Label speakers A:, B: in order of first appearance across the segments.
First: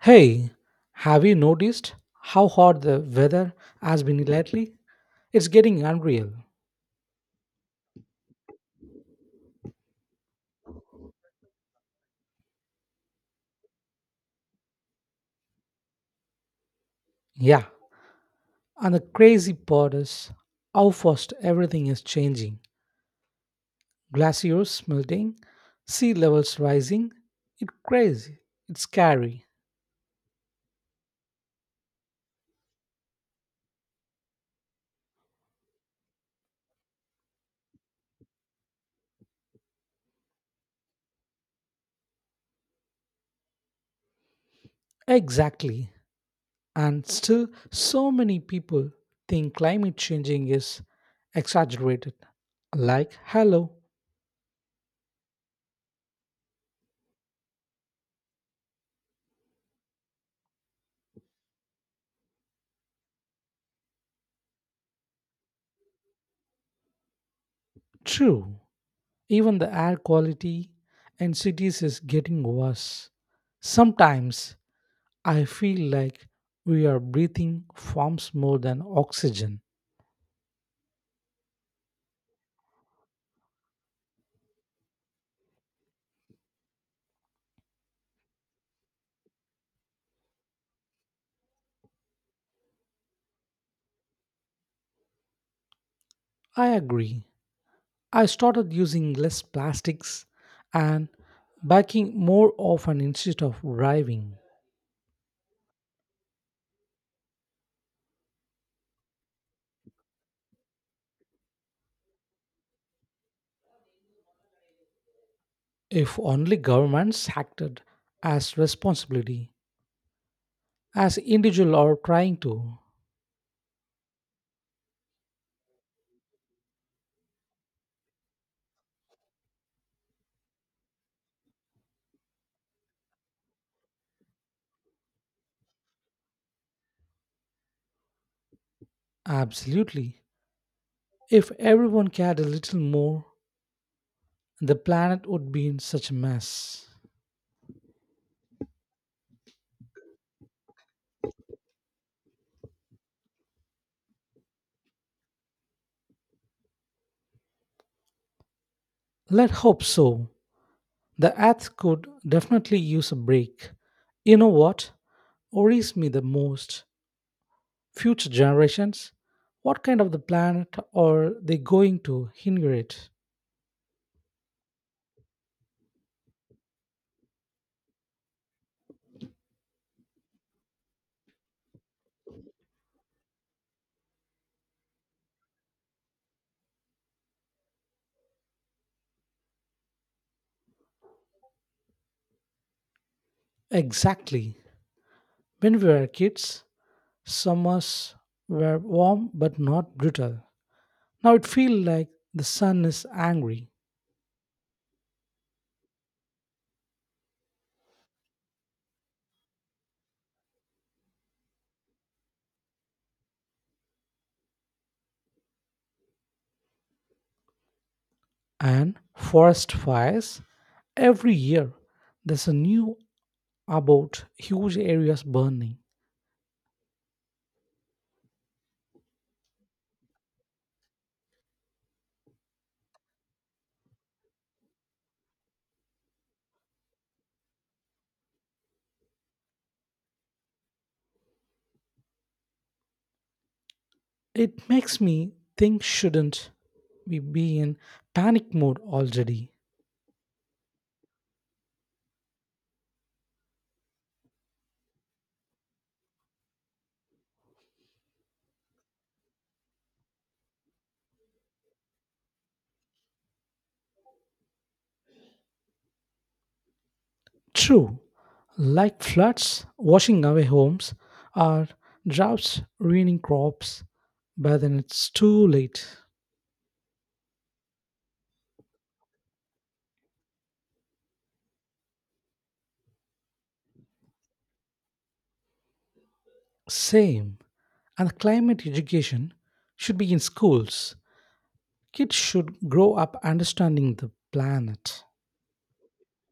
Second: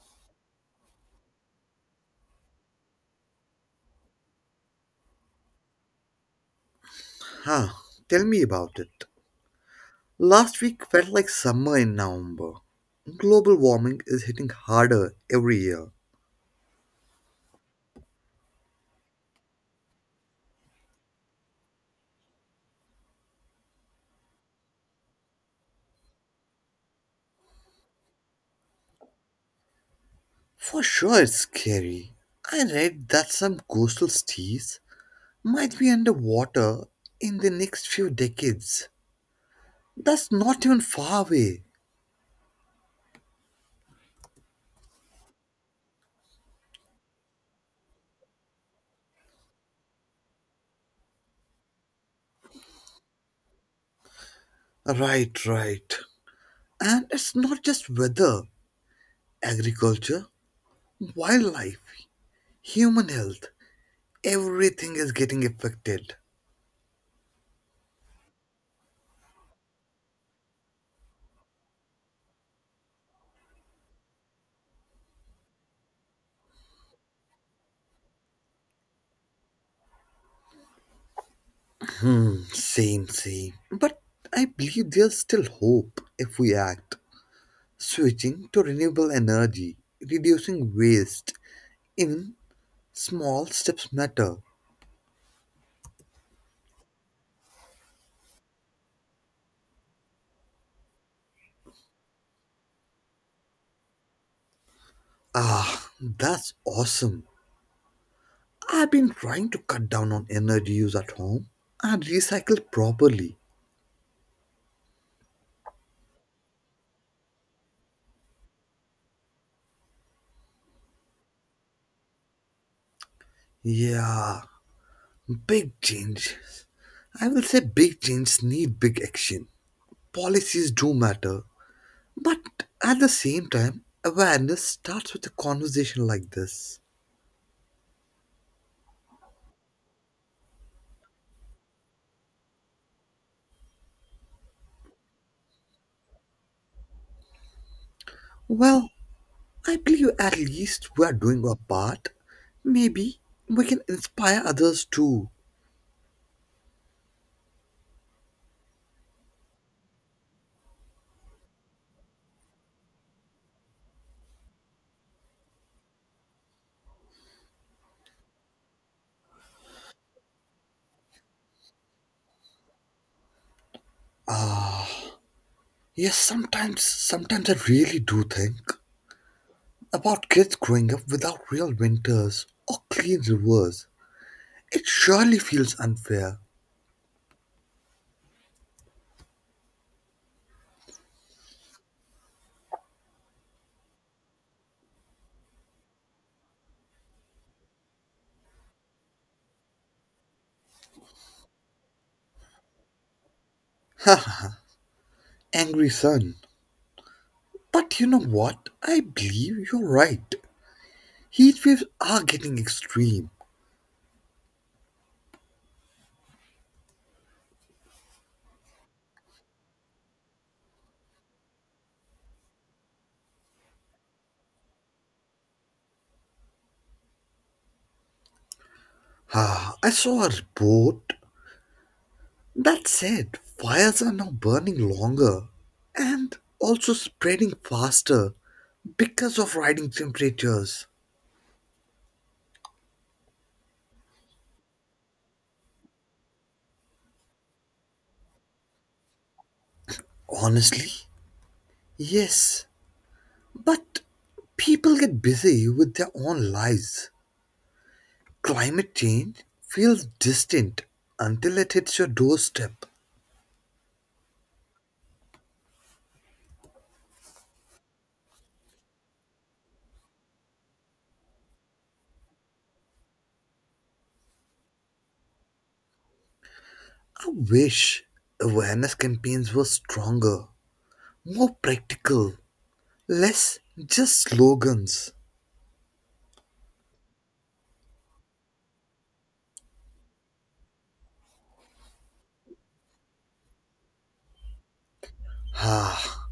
A: Hey, have you noticed how hot the weather has been lately? It's getting unreal.
B: Huh, tell me about it. Last week felt like summer in November. Global warming is hitting harder every year.
A: Yeah, and the crazy part is how fast everything is changing. Glaciers melting, sea levels rising. It's crazy. It's scary.
B: For sure, it's scary. I read that some coastal cities might be underwater in the next few decades. That's not even far away.
A: Exactly. And still, so many people think climate changing is exaggerated. Like, hello,
B: Right, right. And it's not just weather, agriculture, wildlife, human health. Everything is getting affected.
A: true. Even the air quality in cities is getting worse. Sometimes I feel like we are breathing forms more than oxygen.
B: Hmm, same, same. But I believe there's still hope if we act. Switching to renewable energy, reducing waste, even small steps matter.
A: I agree. I started using less plastics and biking more often instead of driving.
B: Ah, that's awesome. I've been trying to cut down on energy use at home and recycle properly.
A: If only governments acted as responsibility, as individual are trying to.
B: Yeah, big change. I will say big change need big action. Policies do matter, but at the same time, awareness starts with a conversation like this.
A: Absolutely. If everyone cared a little more, the planet would be in such a mess.
B: Well, I believe at least we are doing our part. Maybe we can inspire others too.
A: Let's hope so. The earth could definitely use a break. You know what worries me the most? Future generations? What kind of the planet are they going to inherit?
B: Yes, sometimes I really do think about kids growing up without real winters or clean rivers. It surely feels unfair.
A: Exactly. When we were kids, summers were warm but not brutal. Now it feels like the sun is angry.
B: Haha, angry son. But you know what? I believe you're right. Heat waves are getting extreme.
A: And forest fires? Every year, there's a new about huge areas burning.
B: Ah, I saw a report that said, fires are now burning longer and also spreading faster because of rising temperatures.
A: It makes me think, shouldn't we be in panic mode already?
B: Honestly, yes, but people get busy with their own lives. Climate change feels distant until it hits your doorstep.
A: True, like floods washing away homes or droughts ruining crops, but then it's too late.
B: I wish awareness campaigns were stronger, more practical, less just slogans.
A: Same, and the climate education should be in schools. Kids should grow up understanding the planet.
B: Ah,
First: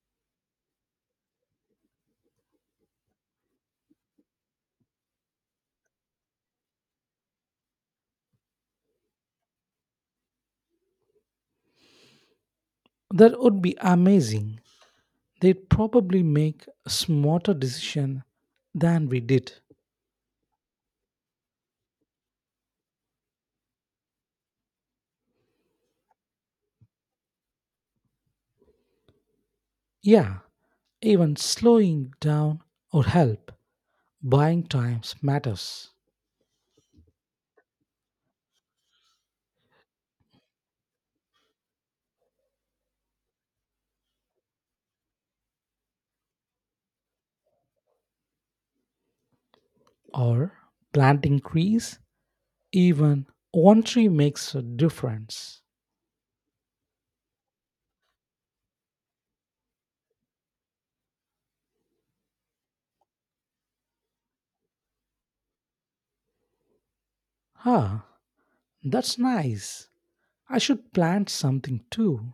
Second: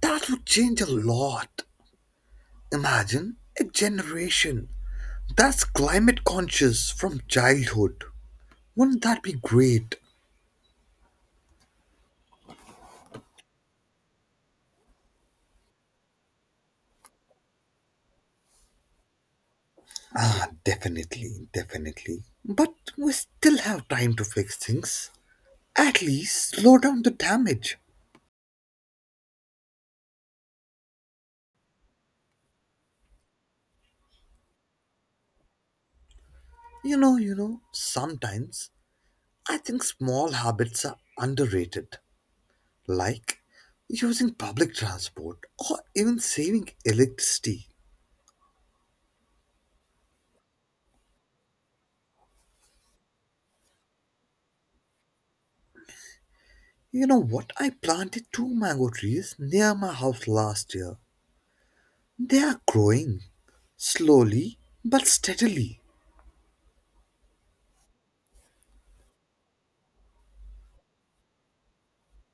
B: that would change a lot. Imagine a generation that's climate conscious from childhood. Wouldn't that be great?
A: That would be amazing. They'd probably make a smarter decision than we did.
B: Ah, definitely, definitely. But we still have time to fix things. At least slow down the damage.
A: Yeah, even slowing down would help. Buying times matters.
B: Sometimes I think small habits are underrated, like using public transport or even saving electricity.
A: Or planting trees, even one tree makes a difference.
B: You know what? I planted two mango trees near my house last year. They are growing slowly but steadily.
A: Ah, that's nice. I should plant something too.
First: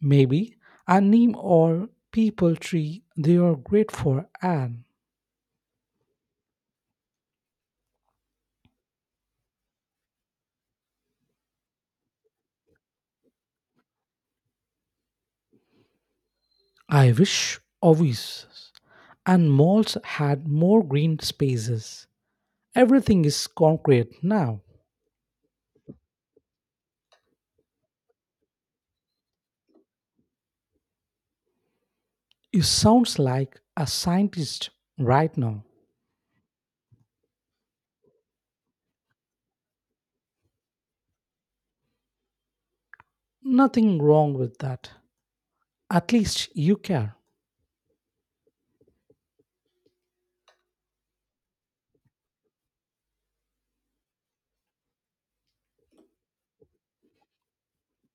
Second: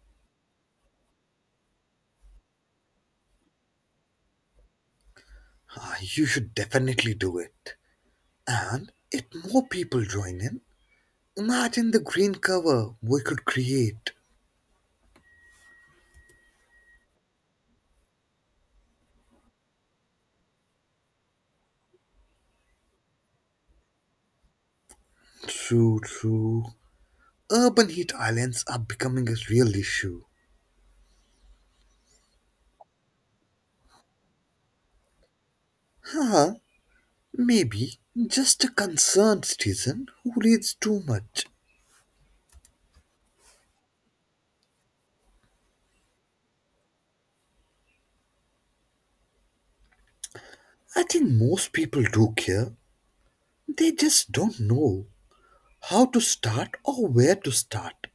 A: Maybe a neem or people tree. They are great for an.
B: Ah, you should definitely do it. And if more people join in, imagine the green cover we could create.
A: I wish offices and malls had more green spaces. Everything is concrete now.
B: True, true. Urban heat islands are becoming a real issue.
A: You sounds like a scientist right now.
B: Huh? Maybe just a concerned citizen who reads too much.
A: Nothing wrong with that. At least you care.
B: I think most people do care. They just don't know how to start or where to start.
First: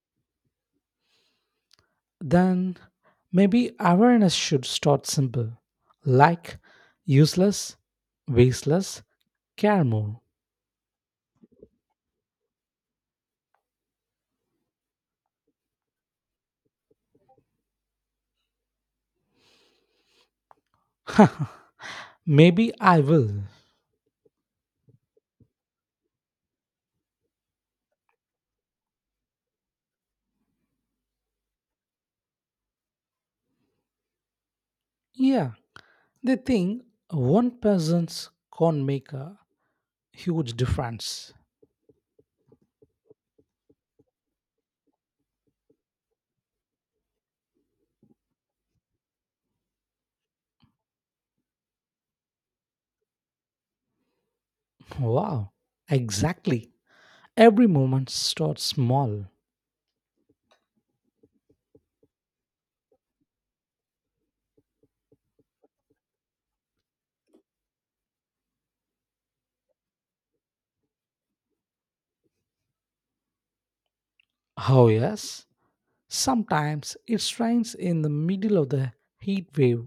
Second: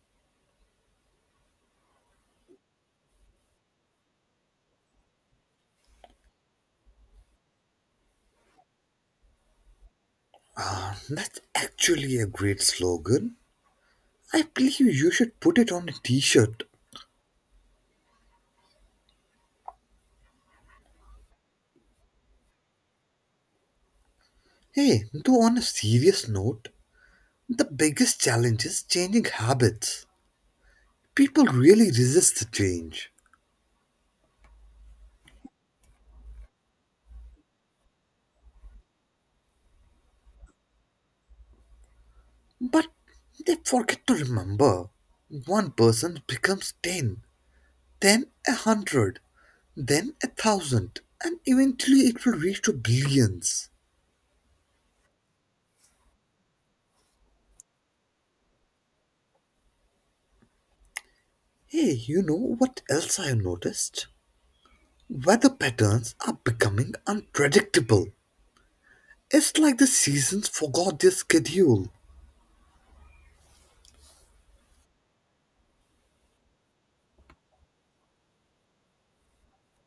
A: Then maybe awareness should start simple. Like useless, wasteless, care more.
B: That's actually a great slogan. I believe you should put it on a t shirt.
A: Maybe I will.
B: Hey, though, on a serious note, the biggest challenge is changing habits. People really resist the change,
A: Yeah, they think one person's can make a huge difference.
B: but they forget to remember. One person becomes 10, then a hundred, then a thousand, and eventually it will reach to billions.
A: Wow, exactly. Every moment starts small.
B: Hey, you know what else I have noticed? Weather patterns are becoming unpredictable. It's like the seasons forgot their schedule,
A: Oh, yes. Sometimes it rains in the middle of the heat wave.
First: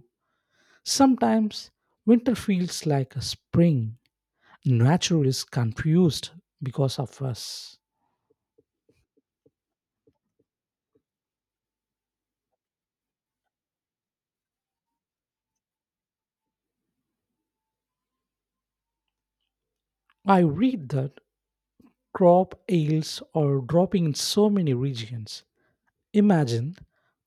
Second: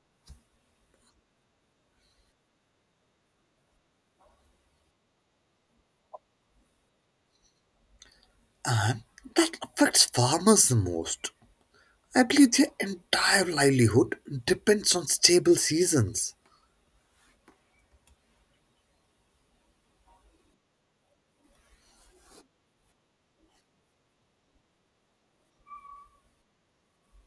A: Sometimes winter feels like a spring. Nature is confused because of us.
B: and that affects farmers the most. I believe their entire livelihood depends on stable seasons.
A: I read that crop yields are dropping in so many regions. Imagine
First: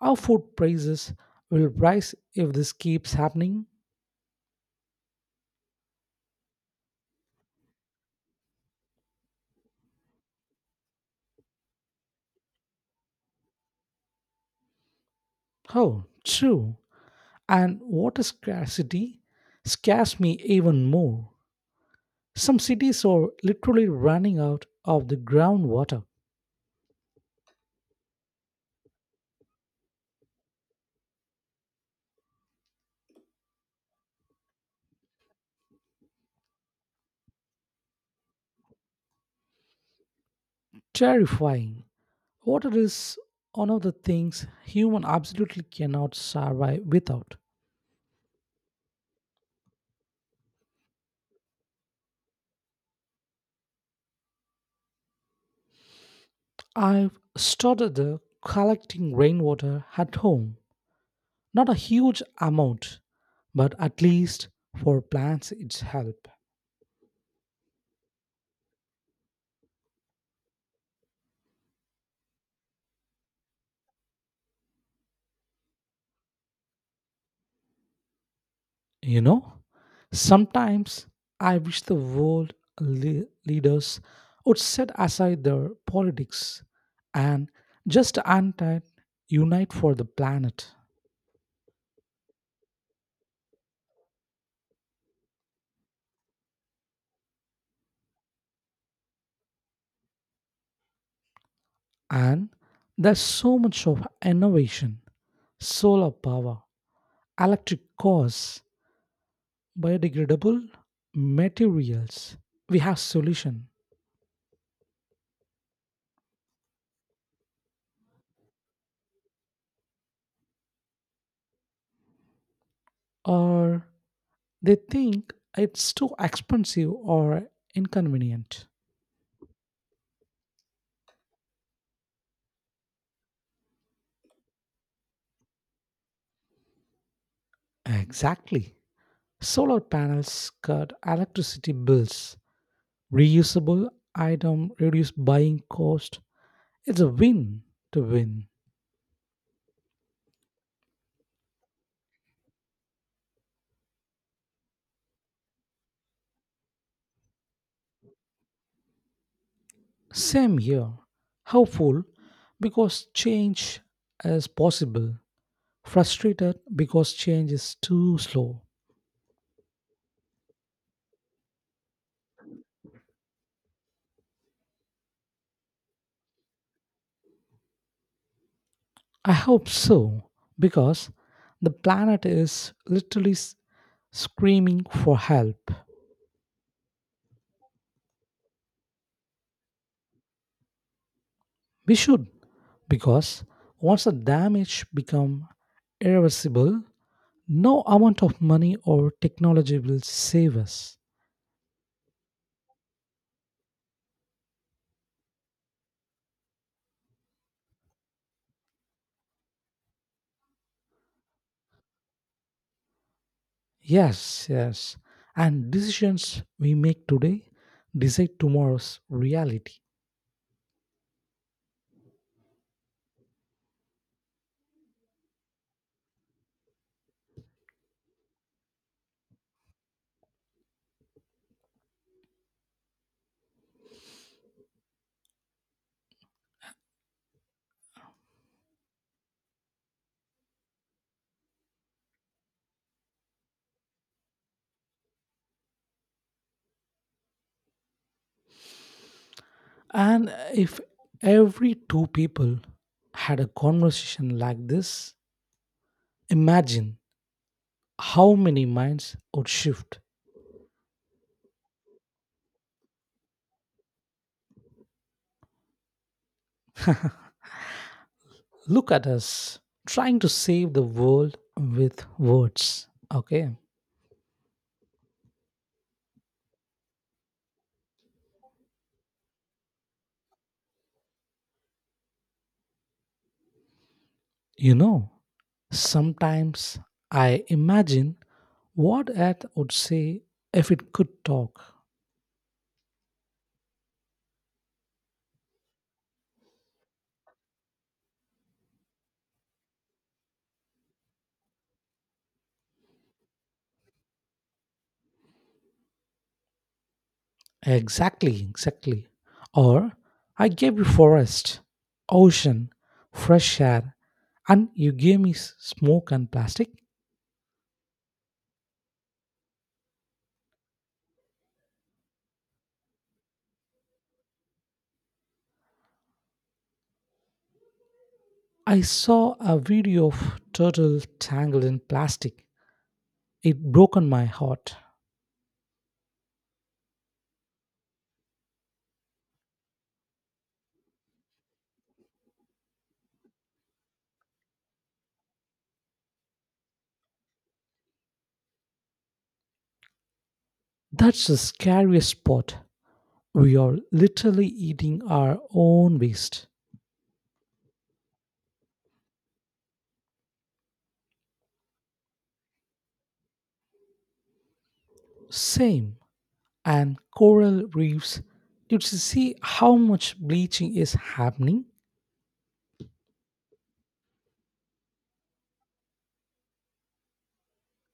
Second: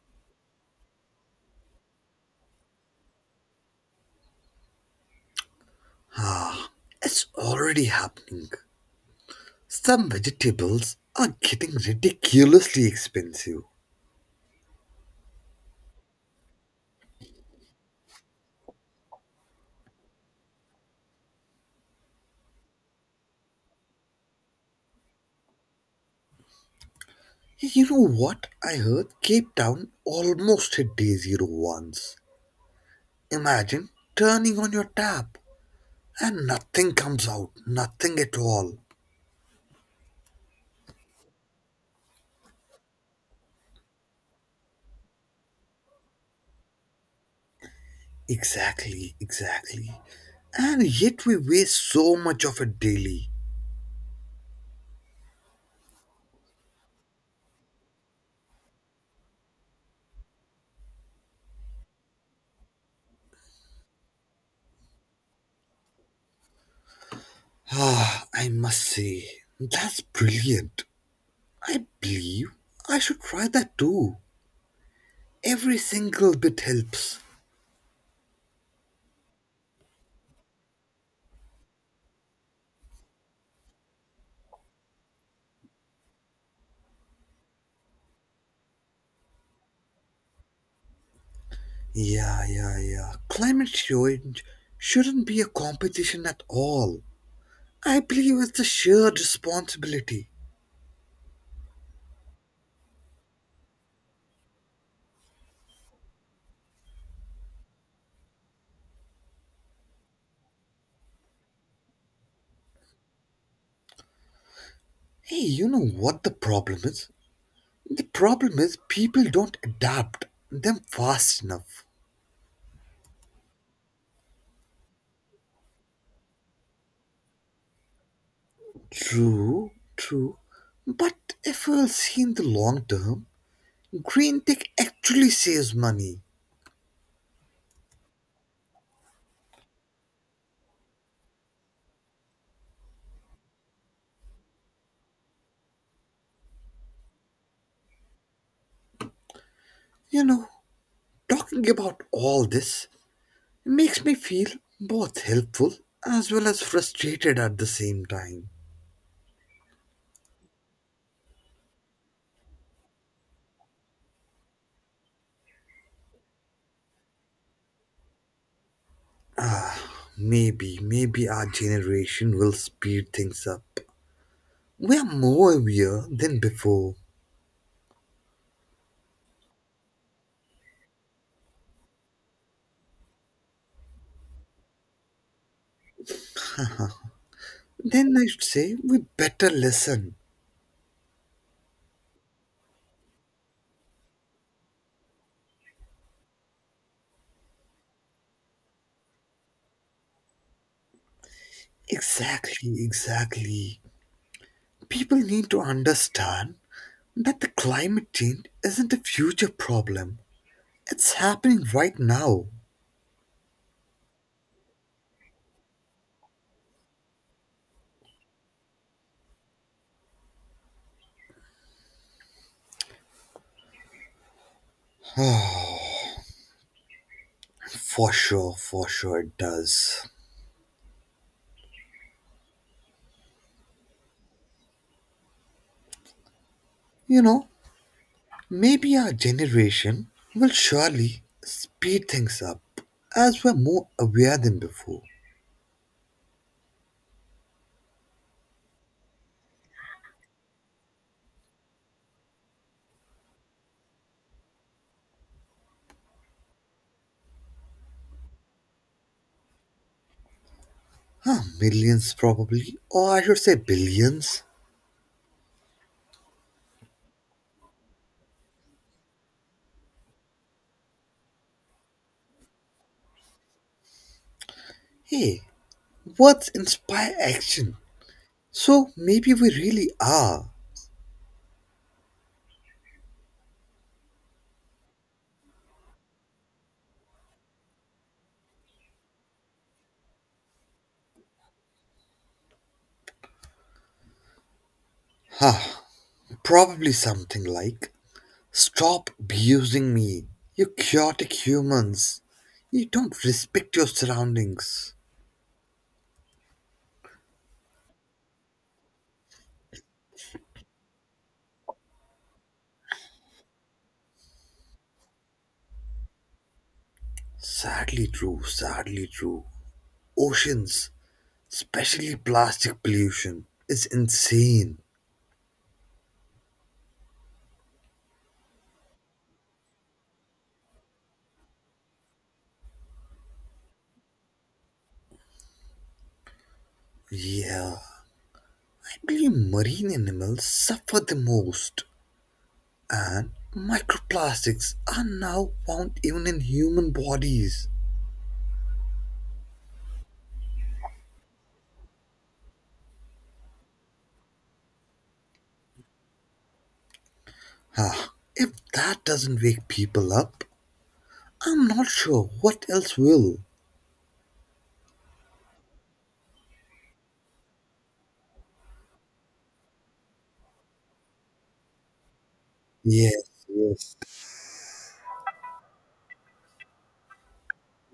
A: how food prices will rise if this keeps happening.
B: It's already happening. Some vegetables are getting ridiculously expensive.
A: Oh, true. And water scarcity scares me even more. Some cities are literally running out of the groundwater.
B: You know what? I heard Cape Town almost hit day zero once. Imagine turning on your tap and nothing comes out, nothing at all.
A: Terrifying. Water is one of the things human absolutely cannot survive without.
B: Exactly, exactly. And yet we waste so much of it daily.
A: I've started collecting rainwater at home. Not a huge amount, but at least for plants it's help.
B: Ah, I must say, that's brilliant. I believe I should try that too. Every single bit helps.
A: You know, sometimes I wish the world leaders would set aside their politics and just unite for the planet.
B: Yeah, yeah, yeah. Climate change shouldn't be a competition at all. I believe it's a shared responsibility.
A: And there's so much of innovation, solar power, electric cars, biodegradable materials. We have solution,
B: Hey, you know what the problem is? The problem is people don't adapt them fast enough.
A: or they think it's too expensive or inconvenient.
B: True, true. But if we'll see in the long term, green tech actually saves money.
A: Exactly. Solar panels cut electricity bills, reusable item, reduce buying cost. It's a win to win.
B: You know, talking about all this makes me feel both helpful as well as frustrated at the same time.
A: Same here. Hopeful because change is possible. Frustrated because change is too slow.
B: Maybe, maybe our generation will speed things up. We are more aware than before.
A: I hope so because the planet is literally screaming for help.
B: Then I should say we better listen.
A: We should, because once the damage become irreversible, no amount of money or technology will save us.
B: Exactly, exactly. People need to understand that the climate change isn't a future problem. It's happening right now.
A: Yes, yes. And decisions we make today decide tomorrow's reality.
B: For sure it does. You know, maybe our generation will surely speed things up as we're more aware than before.
A: And if every two people had a conversation like this, imagine how many minds would shift.
B: Huh, millions probably, or I should say billions.
A: Look at us trying to save the world with words. Okay,
B: Hey, words inspire action. So maybe we really are.
A: you know. Sometimes I imagine what Earth would say if it could talk.
B: Huh, probably something like stop abusing me, you chaotic humans. You don't respect your surroundings.
A: Exactly, exactly. Or I gave you forest, ocean, fresh air, and you gave me smoke and plastic.
B: Sadly true, sadly true. Oceans, especially plastic pollution, is insane.
A: I saw a video of turtle tangled in plastic. It broken my heart.
B: Yeah, I believe marine animals suffer the most, and microplastics are now found even in human bodies.
A: That's the scariest part. We are literally eating our own waste.
B: Ah, if that doesn't wake people up, I'm not sure what else will.
A: Same. And coral reefs, you should see how much bleaching is happening.
B: Yes, yes.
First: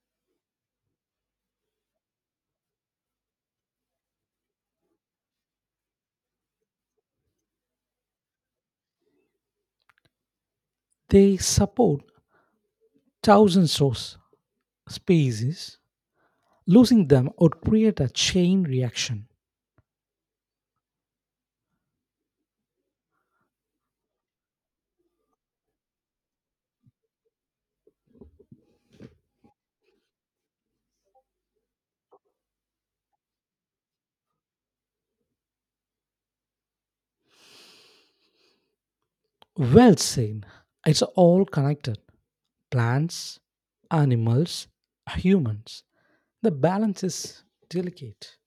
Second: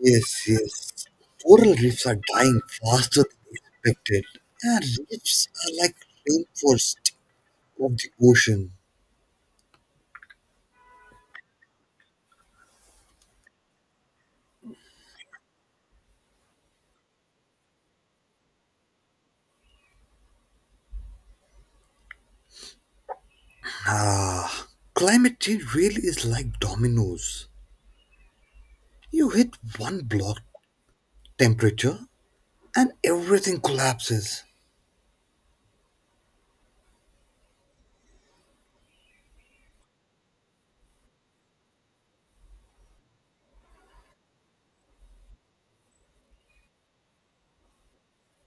B: Yes, yes. Coral reefs are dying faster than expected. Yeah, reefs are like rainforest of the ocean.
A: They support thousands of species. Losing them would create a chain reaction.
B: Ah, climate change really is like dominoes. You hit one block temperature and everything collapses.
A: Well seen. It's all connected. Plants, animals, humans. The balance is delicate.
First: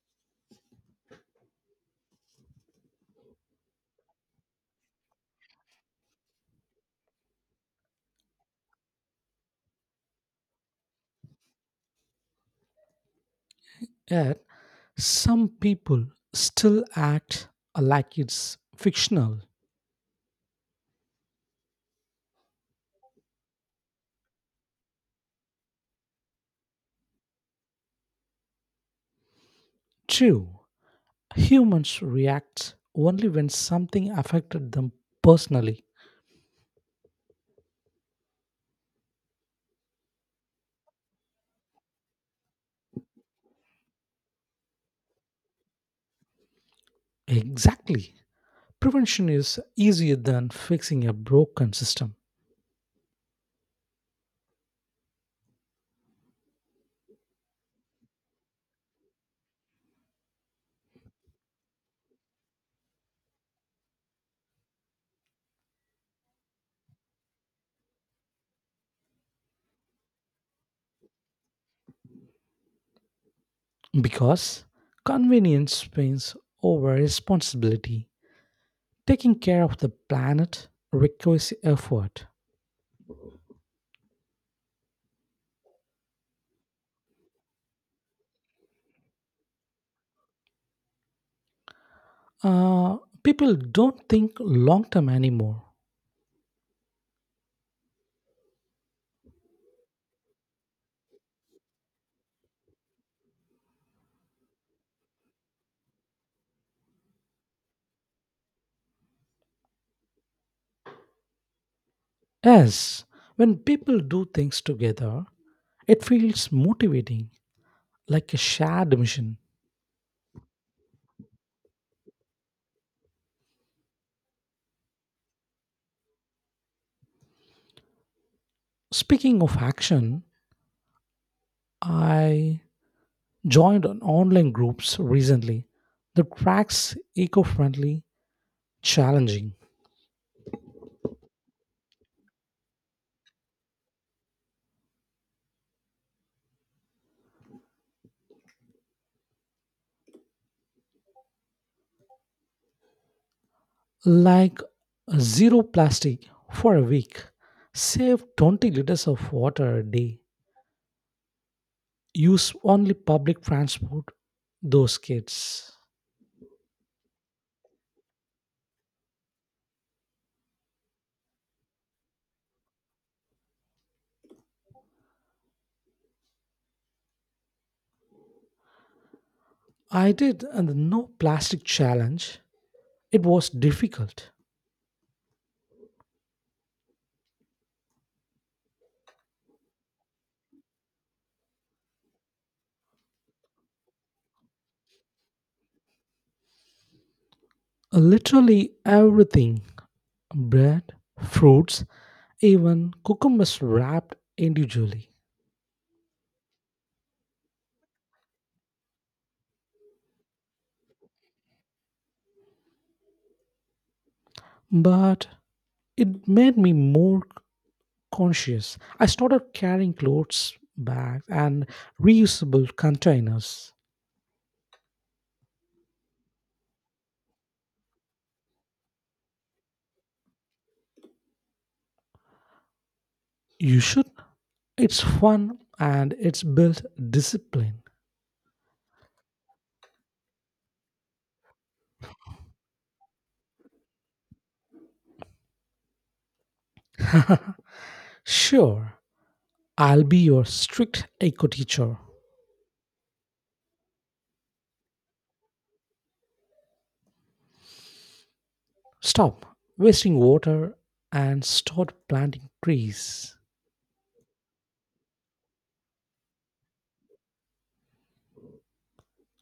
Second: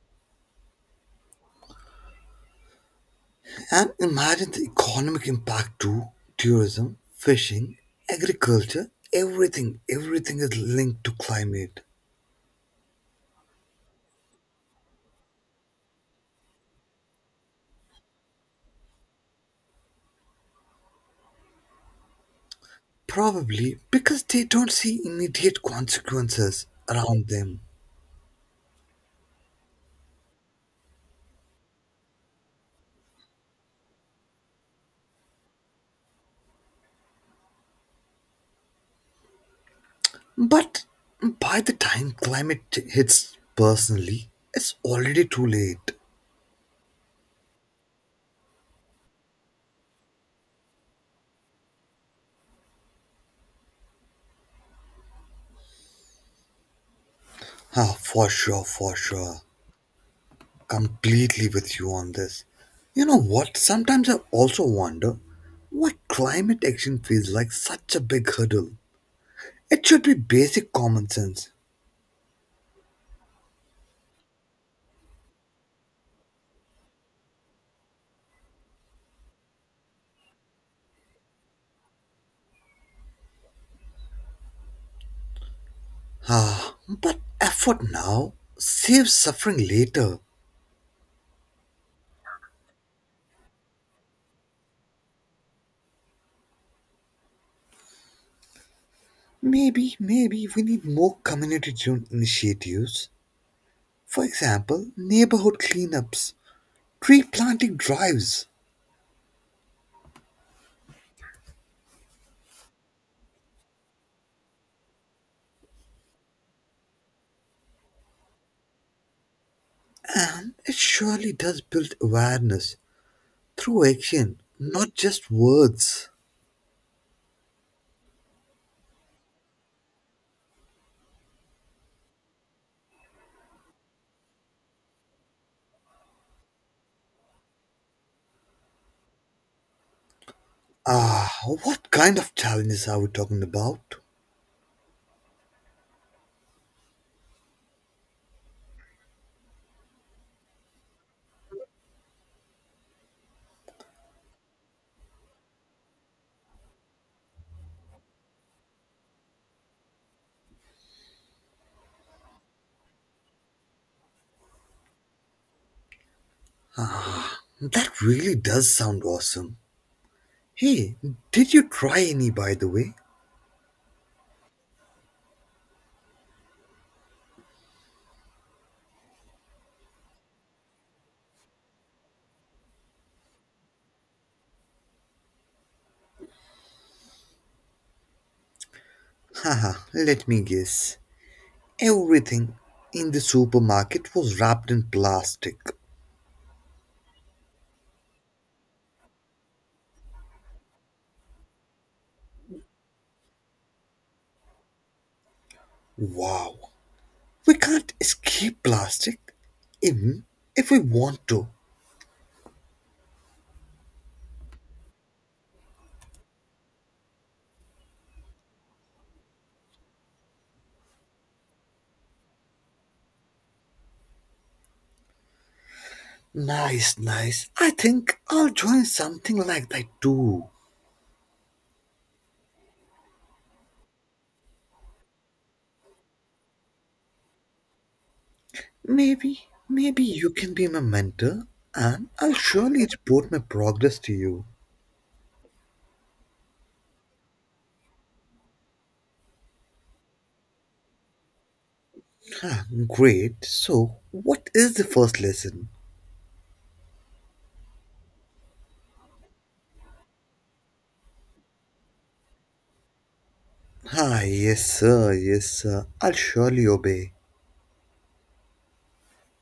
B: And imagine the economic impact too. Tourism, fishing, agriculture, everything, everything is linked to climate.
A: Yet some people still act like it's fictional.
B: Probably because they don't see immediate consequences around them.
A: True. Humans react only when something affected them personally.
B: But by the time climate hits personally, it's already too late.
A: Exactly. Prevention is easier than fixing a broken system,
B: Ah, for sure, for sure. Completely with you on this. You know what? Sometimes I also wonder what climate action feels like such a big hurdle. It should be basic common sense.
A: because convenience wins over responsibility. Taking care of the planet requires effort.
B: Ah, but effort now saves suffering later.
A: Uh, People don't think long term anymore.
B: Maybe, maybe we need more community driven initiatives. For example, neighborhood cleanups, tree planting drives.
A: Yes, when people do things together, it feels motivating, like a shared mission.
B: And it surely does build awareness through action, not just words.
A: Speaking of action, I joined an online groups recently that tracks eco-friendly challenging,
B: Ah, what kind of challenges are we talking about?
A: like zero plastic for a week. Save 20 liters of water a day. Use only public transport. Those kids.
B: That really does sound awesome. Hey, did you try any by the way?
A: I did and the no plastic challenge. It was difficult.
B: Haha, let me guess. Everything in the supermarket was wrapped in plastic.
A: Literally everything, bread, fruits, even cucumbers wrapped individually.
B: Wow, we can't escape plastic, even if we want to.
A: But it made me more conscious. I started carrying clothes, bags, and reusable containers.
B: Nice, nice. I think I'll join something like that too.
A: You should. It's fun and it's built discipline.
B: Maybe, maybe you can be my mentor and I'll surely report my progress to you.
A: Sure, I'll be your strict eco teacher.
B: Ah, great. So, what is the first lesson?
A: Stop wasting water and start planting trees.
B: Ah, yes, sir, yes, sir. I'll surely obey.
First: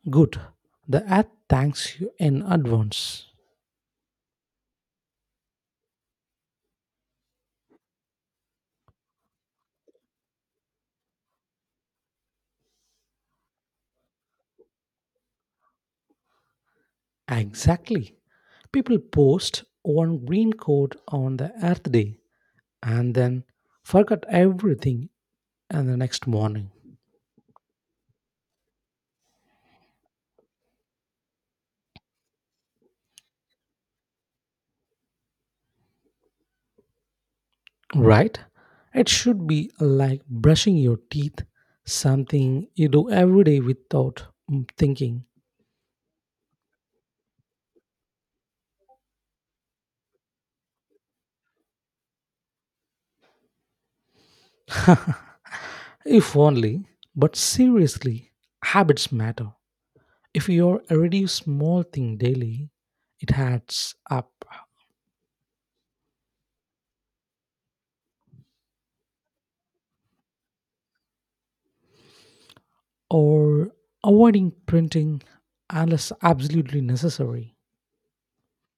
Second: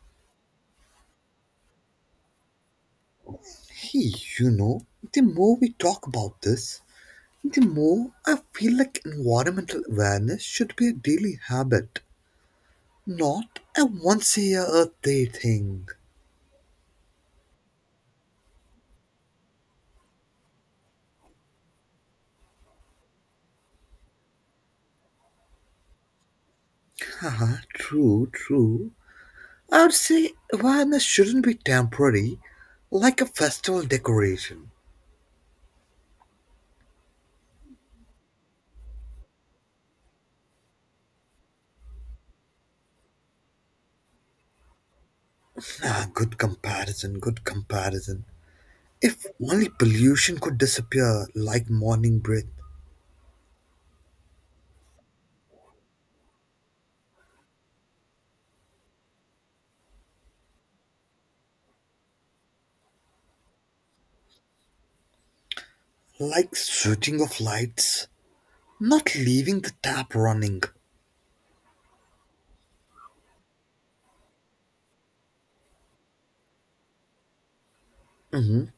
A: Good. The earth thanks you in advance.
B: Hey, you know, the more we talk about this, the more I feel like environmental awareness should be a daily habit. Not a once a year Earth Day thing.
A: Exactly. People post one green code on the Earth Day and then forgot everything and the next morning.
B: Haha, true, true. I would say awareness shouldn't be temporary, like a festival decoration.
A: Right. It should be like brushing your teeth, something you do every day without thinking.
B: Ah, good comparison, good comparison. If only pollution could disappear like morning breath,
A: If only, but seriously, habits matter. If you're already small thing daily, it adds up.
B: like switching of lights, not leaving the tap running.
A: Or avoiding printing unless absolutely necessary.
B: Mhm.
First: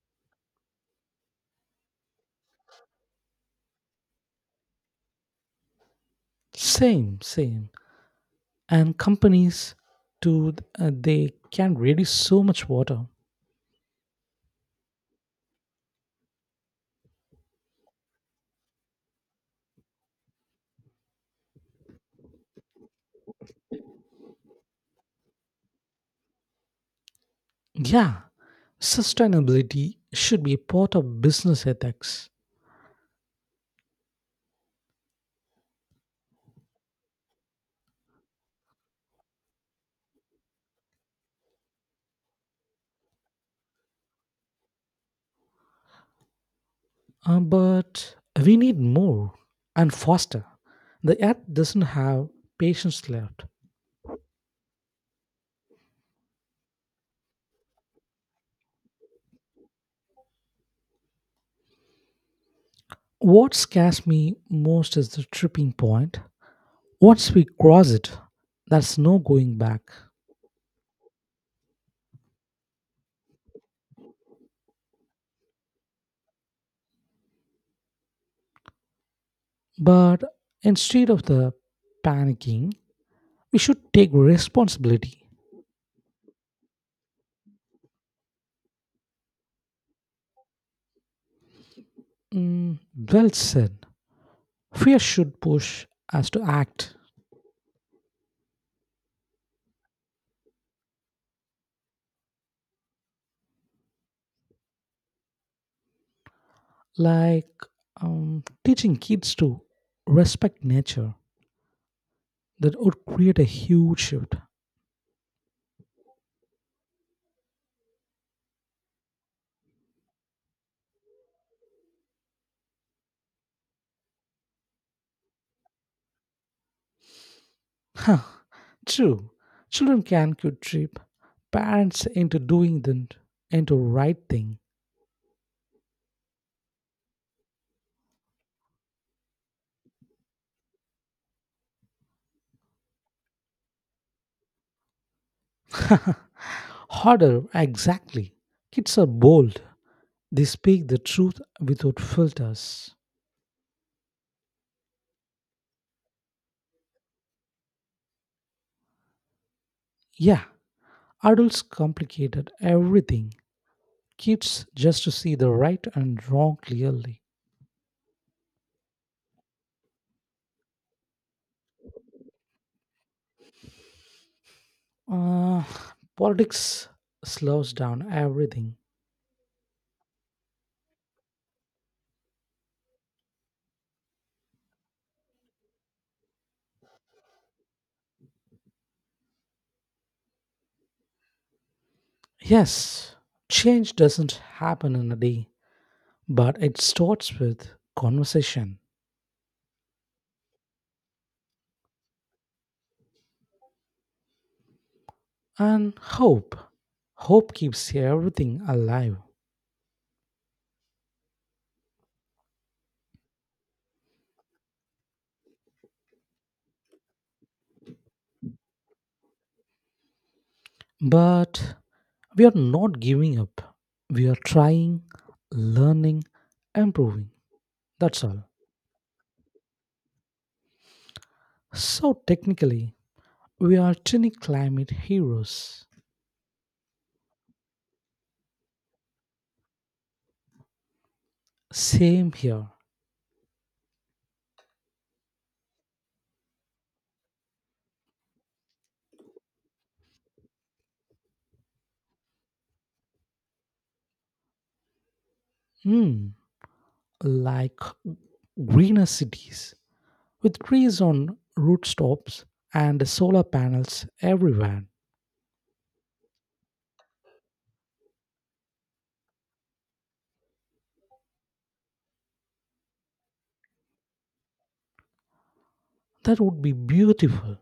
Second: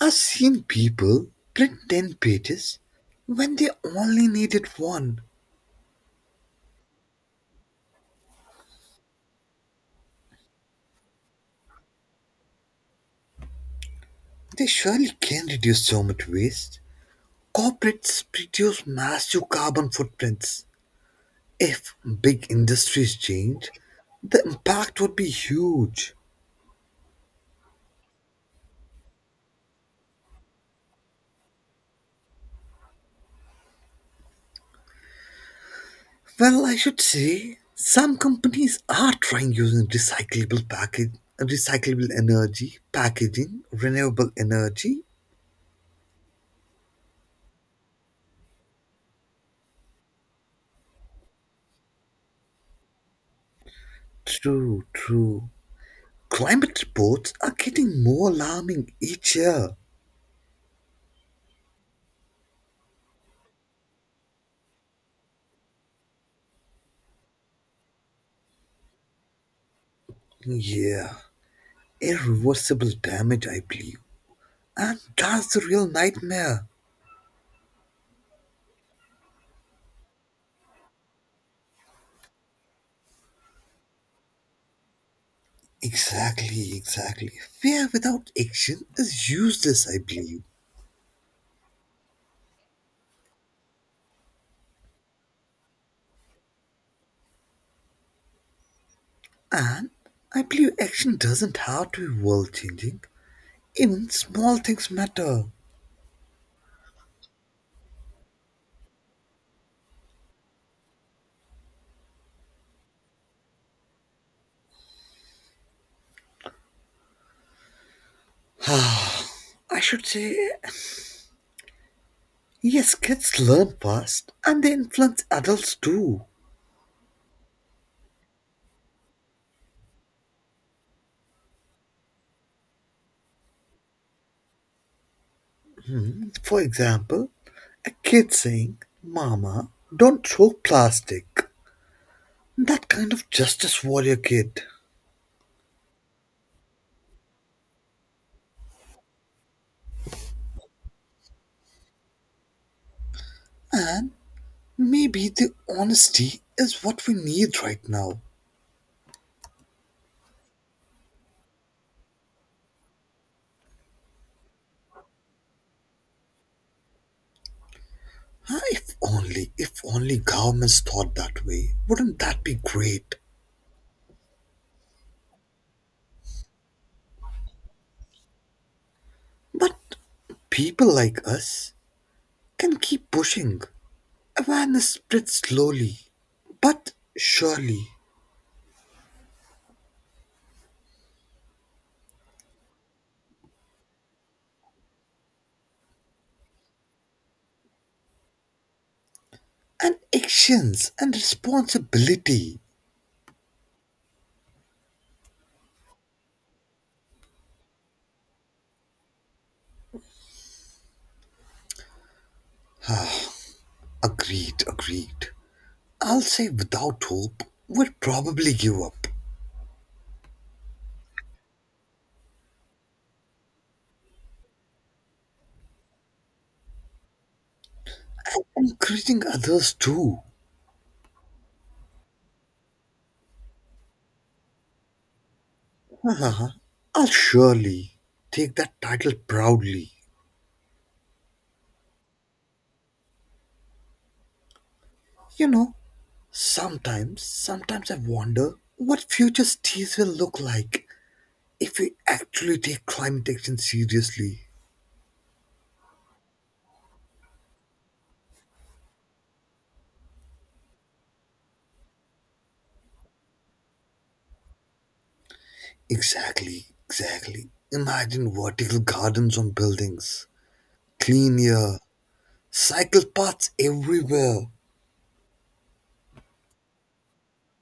B: I've seen people print 10 pages when they only needed one.
A: Same, same. And companies to they can reduce so much water.
B: They surely can reduce so much waste. Corporates produce massive carbon footprints. If big industries change, the impact would be huge.
A: Yeah, sustainability should be part of business ethics.
B: Well, I should say some companies are trying using recyclable package, recyclable energy, packaging, renewable energy.
A: But we need more and faster. The earth doesn't have patience left.
B: True, true. Climate reports are getting more alarming each year.
A: What scares me most is the tripping point. Once we cross it, there's no going back.
B: Yeah, irreversible damage, I believe. And that's the real nightmare.
A: But instead of the panicking, we should take responsibility.
B: Exactly, exactly. Fear without action is useless, I believe.
A: Mm, well said. Fear should push us to act,
B: And I believe action doesn't have to be world changing. Even small things matter.
A: like teaching kids to respect nature. That would create a huge shift.
B: I should say, yes, kids learn fast and they influence adults too.
A: True, children can could trip parents into doing the into right thing.
B: For example, a kid saying, Mama, don't throw plastic. That kind of justice warrior kid.
A: Harder, exactly. Kids are bold. They speak the truth without filters.
B: And maybe the honesty is what we need right now.
A: Yeah, adults complicated everything. Kids just to see the right and wrong clearly.
B: Ah, if only, if only governments thought that way, wouldn't that be great?
A: Uh, Politics slows down everything.
B: But people like us can keep pushing. Awareness spreads slowly, but surely.
A: Yes, change doesn't happen in a day, but it starts with conversation
B: And actions and responsibility.
A: and hope. Hope keeps everything alive.
B: Agreed, agreed. I'll say without hope, we'll probably give up.
A: But we are not giving up. We are trying, learning, improving. That's all.
B: And encouraging others too.
A: So, technically, we are tiny climate heroes.
B: I'll surely take that title proudly.
A: Same here.
B: You know, sometimes I wonder what future cities will look like if we actually take climate action seriously.
A: Hmm. Like greener cities with trees on rooftops and solar panels everywhere,
B: Exactly, exactly. Imagine vertical gardens on buildings, clean air, cycle paths everywhere,
A: that would be beautiful.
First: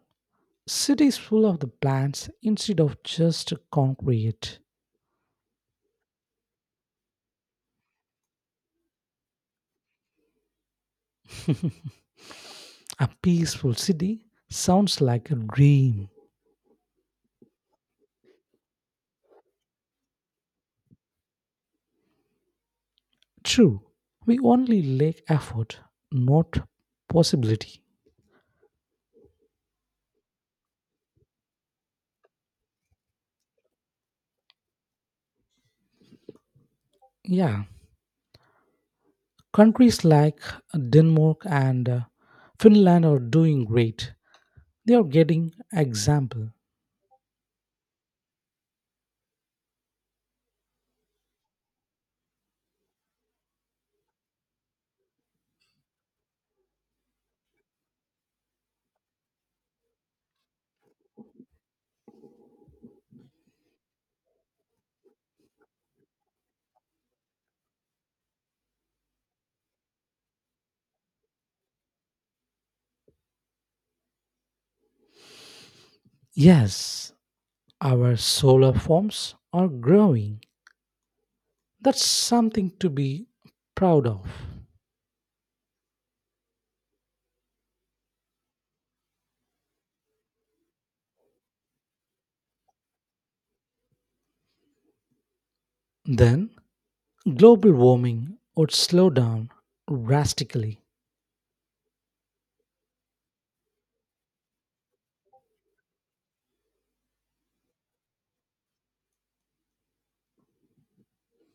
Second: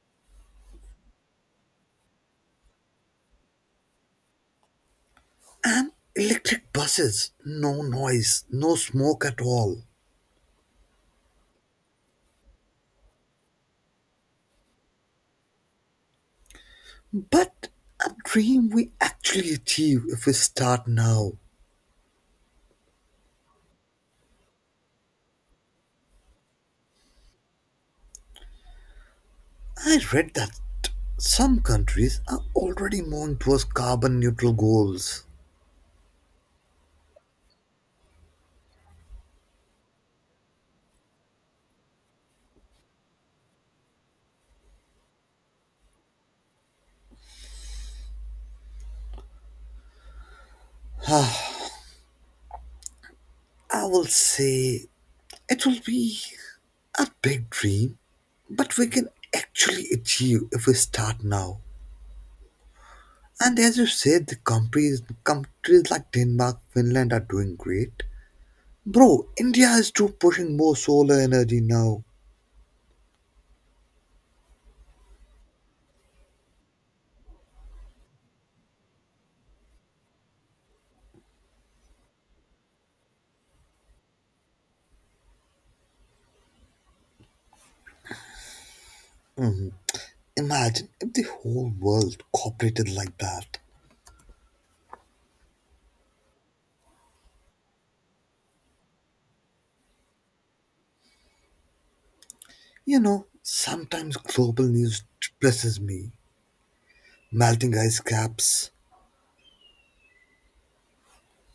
A: Cities full of the plants instead of just concrete.
B: and electric buses. No noise, no smoke at all.
A: A peaceful city sounds like a dream.
B: But a dream we actually achieve if we start now.
A: True, we only lack effort, not possibility.
B: I read that some countries are already moving towards carbon neutral goals.
A: Yeah, countries like Denmark and Finland are doing great. They are getting example.
B: I will say it will be a big dream, but we can actually achieve if we start now. And as you said, the countries like Denmark, Finland are doing great. Bro, India is too pushing more solar energy now.
A: Yes, our solar forms are growing. That's something to be proud of.
B: Mhm. Imagine if the whole world cooperated like that.
A: Then, global warming would slow down drastically.
B: You know, sometimes global news depresses me. Melting ice caps,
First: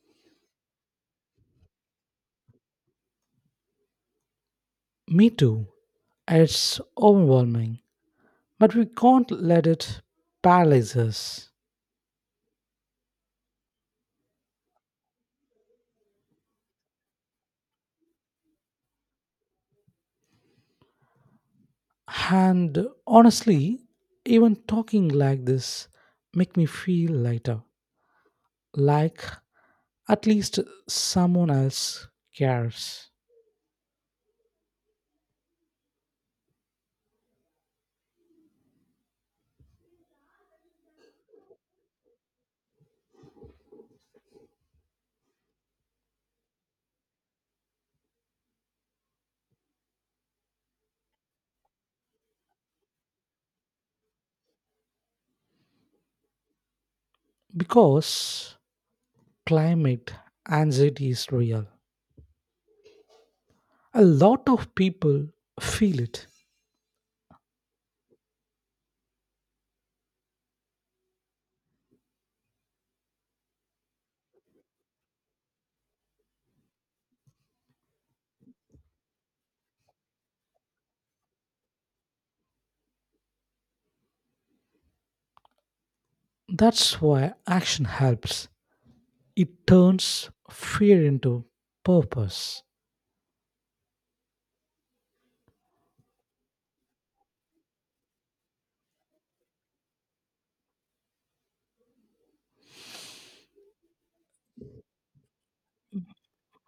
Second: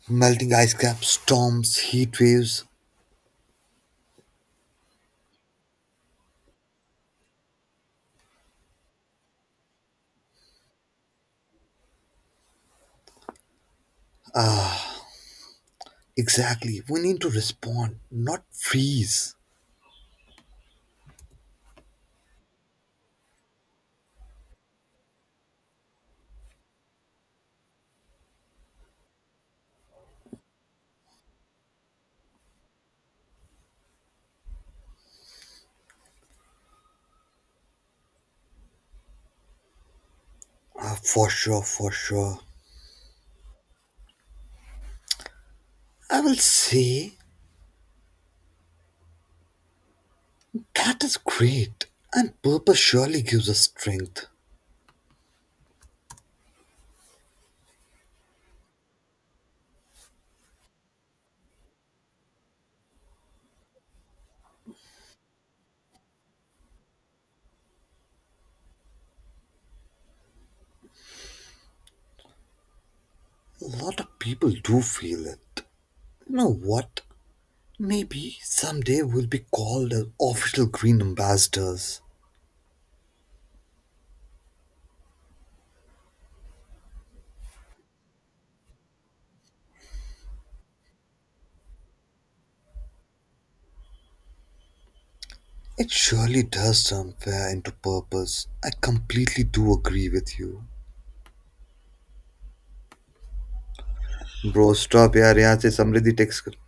B: storms, heat waves.
A: Me too. It's overwhelming, but we can't let it paralyze us.
B: Exactly. We need to respond, not freeze.
A: And honestly, even talking like this make me feel lighter. Like at least someone else cares.
B: Ah, for sure, for sure. I will say that is great. And purpose surely gives us strength.
A: Because climate anxiety is real. A lot of people feel it.
B: A lot of people do feel it. You know what? Maybe someday we'll be called as official green ambassadors.
A: That's why action helps. It turns fear into purpose.
B: It surely does turn fair into purpose. I completely do agree with you. Bro stop यार यहाँ से समृद्धि text कर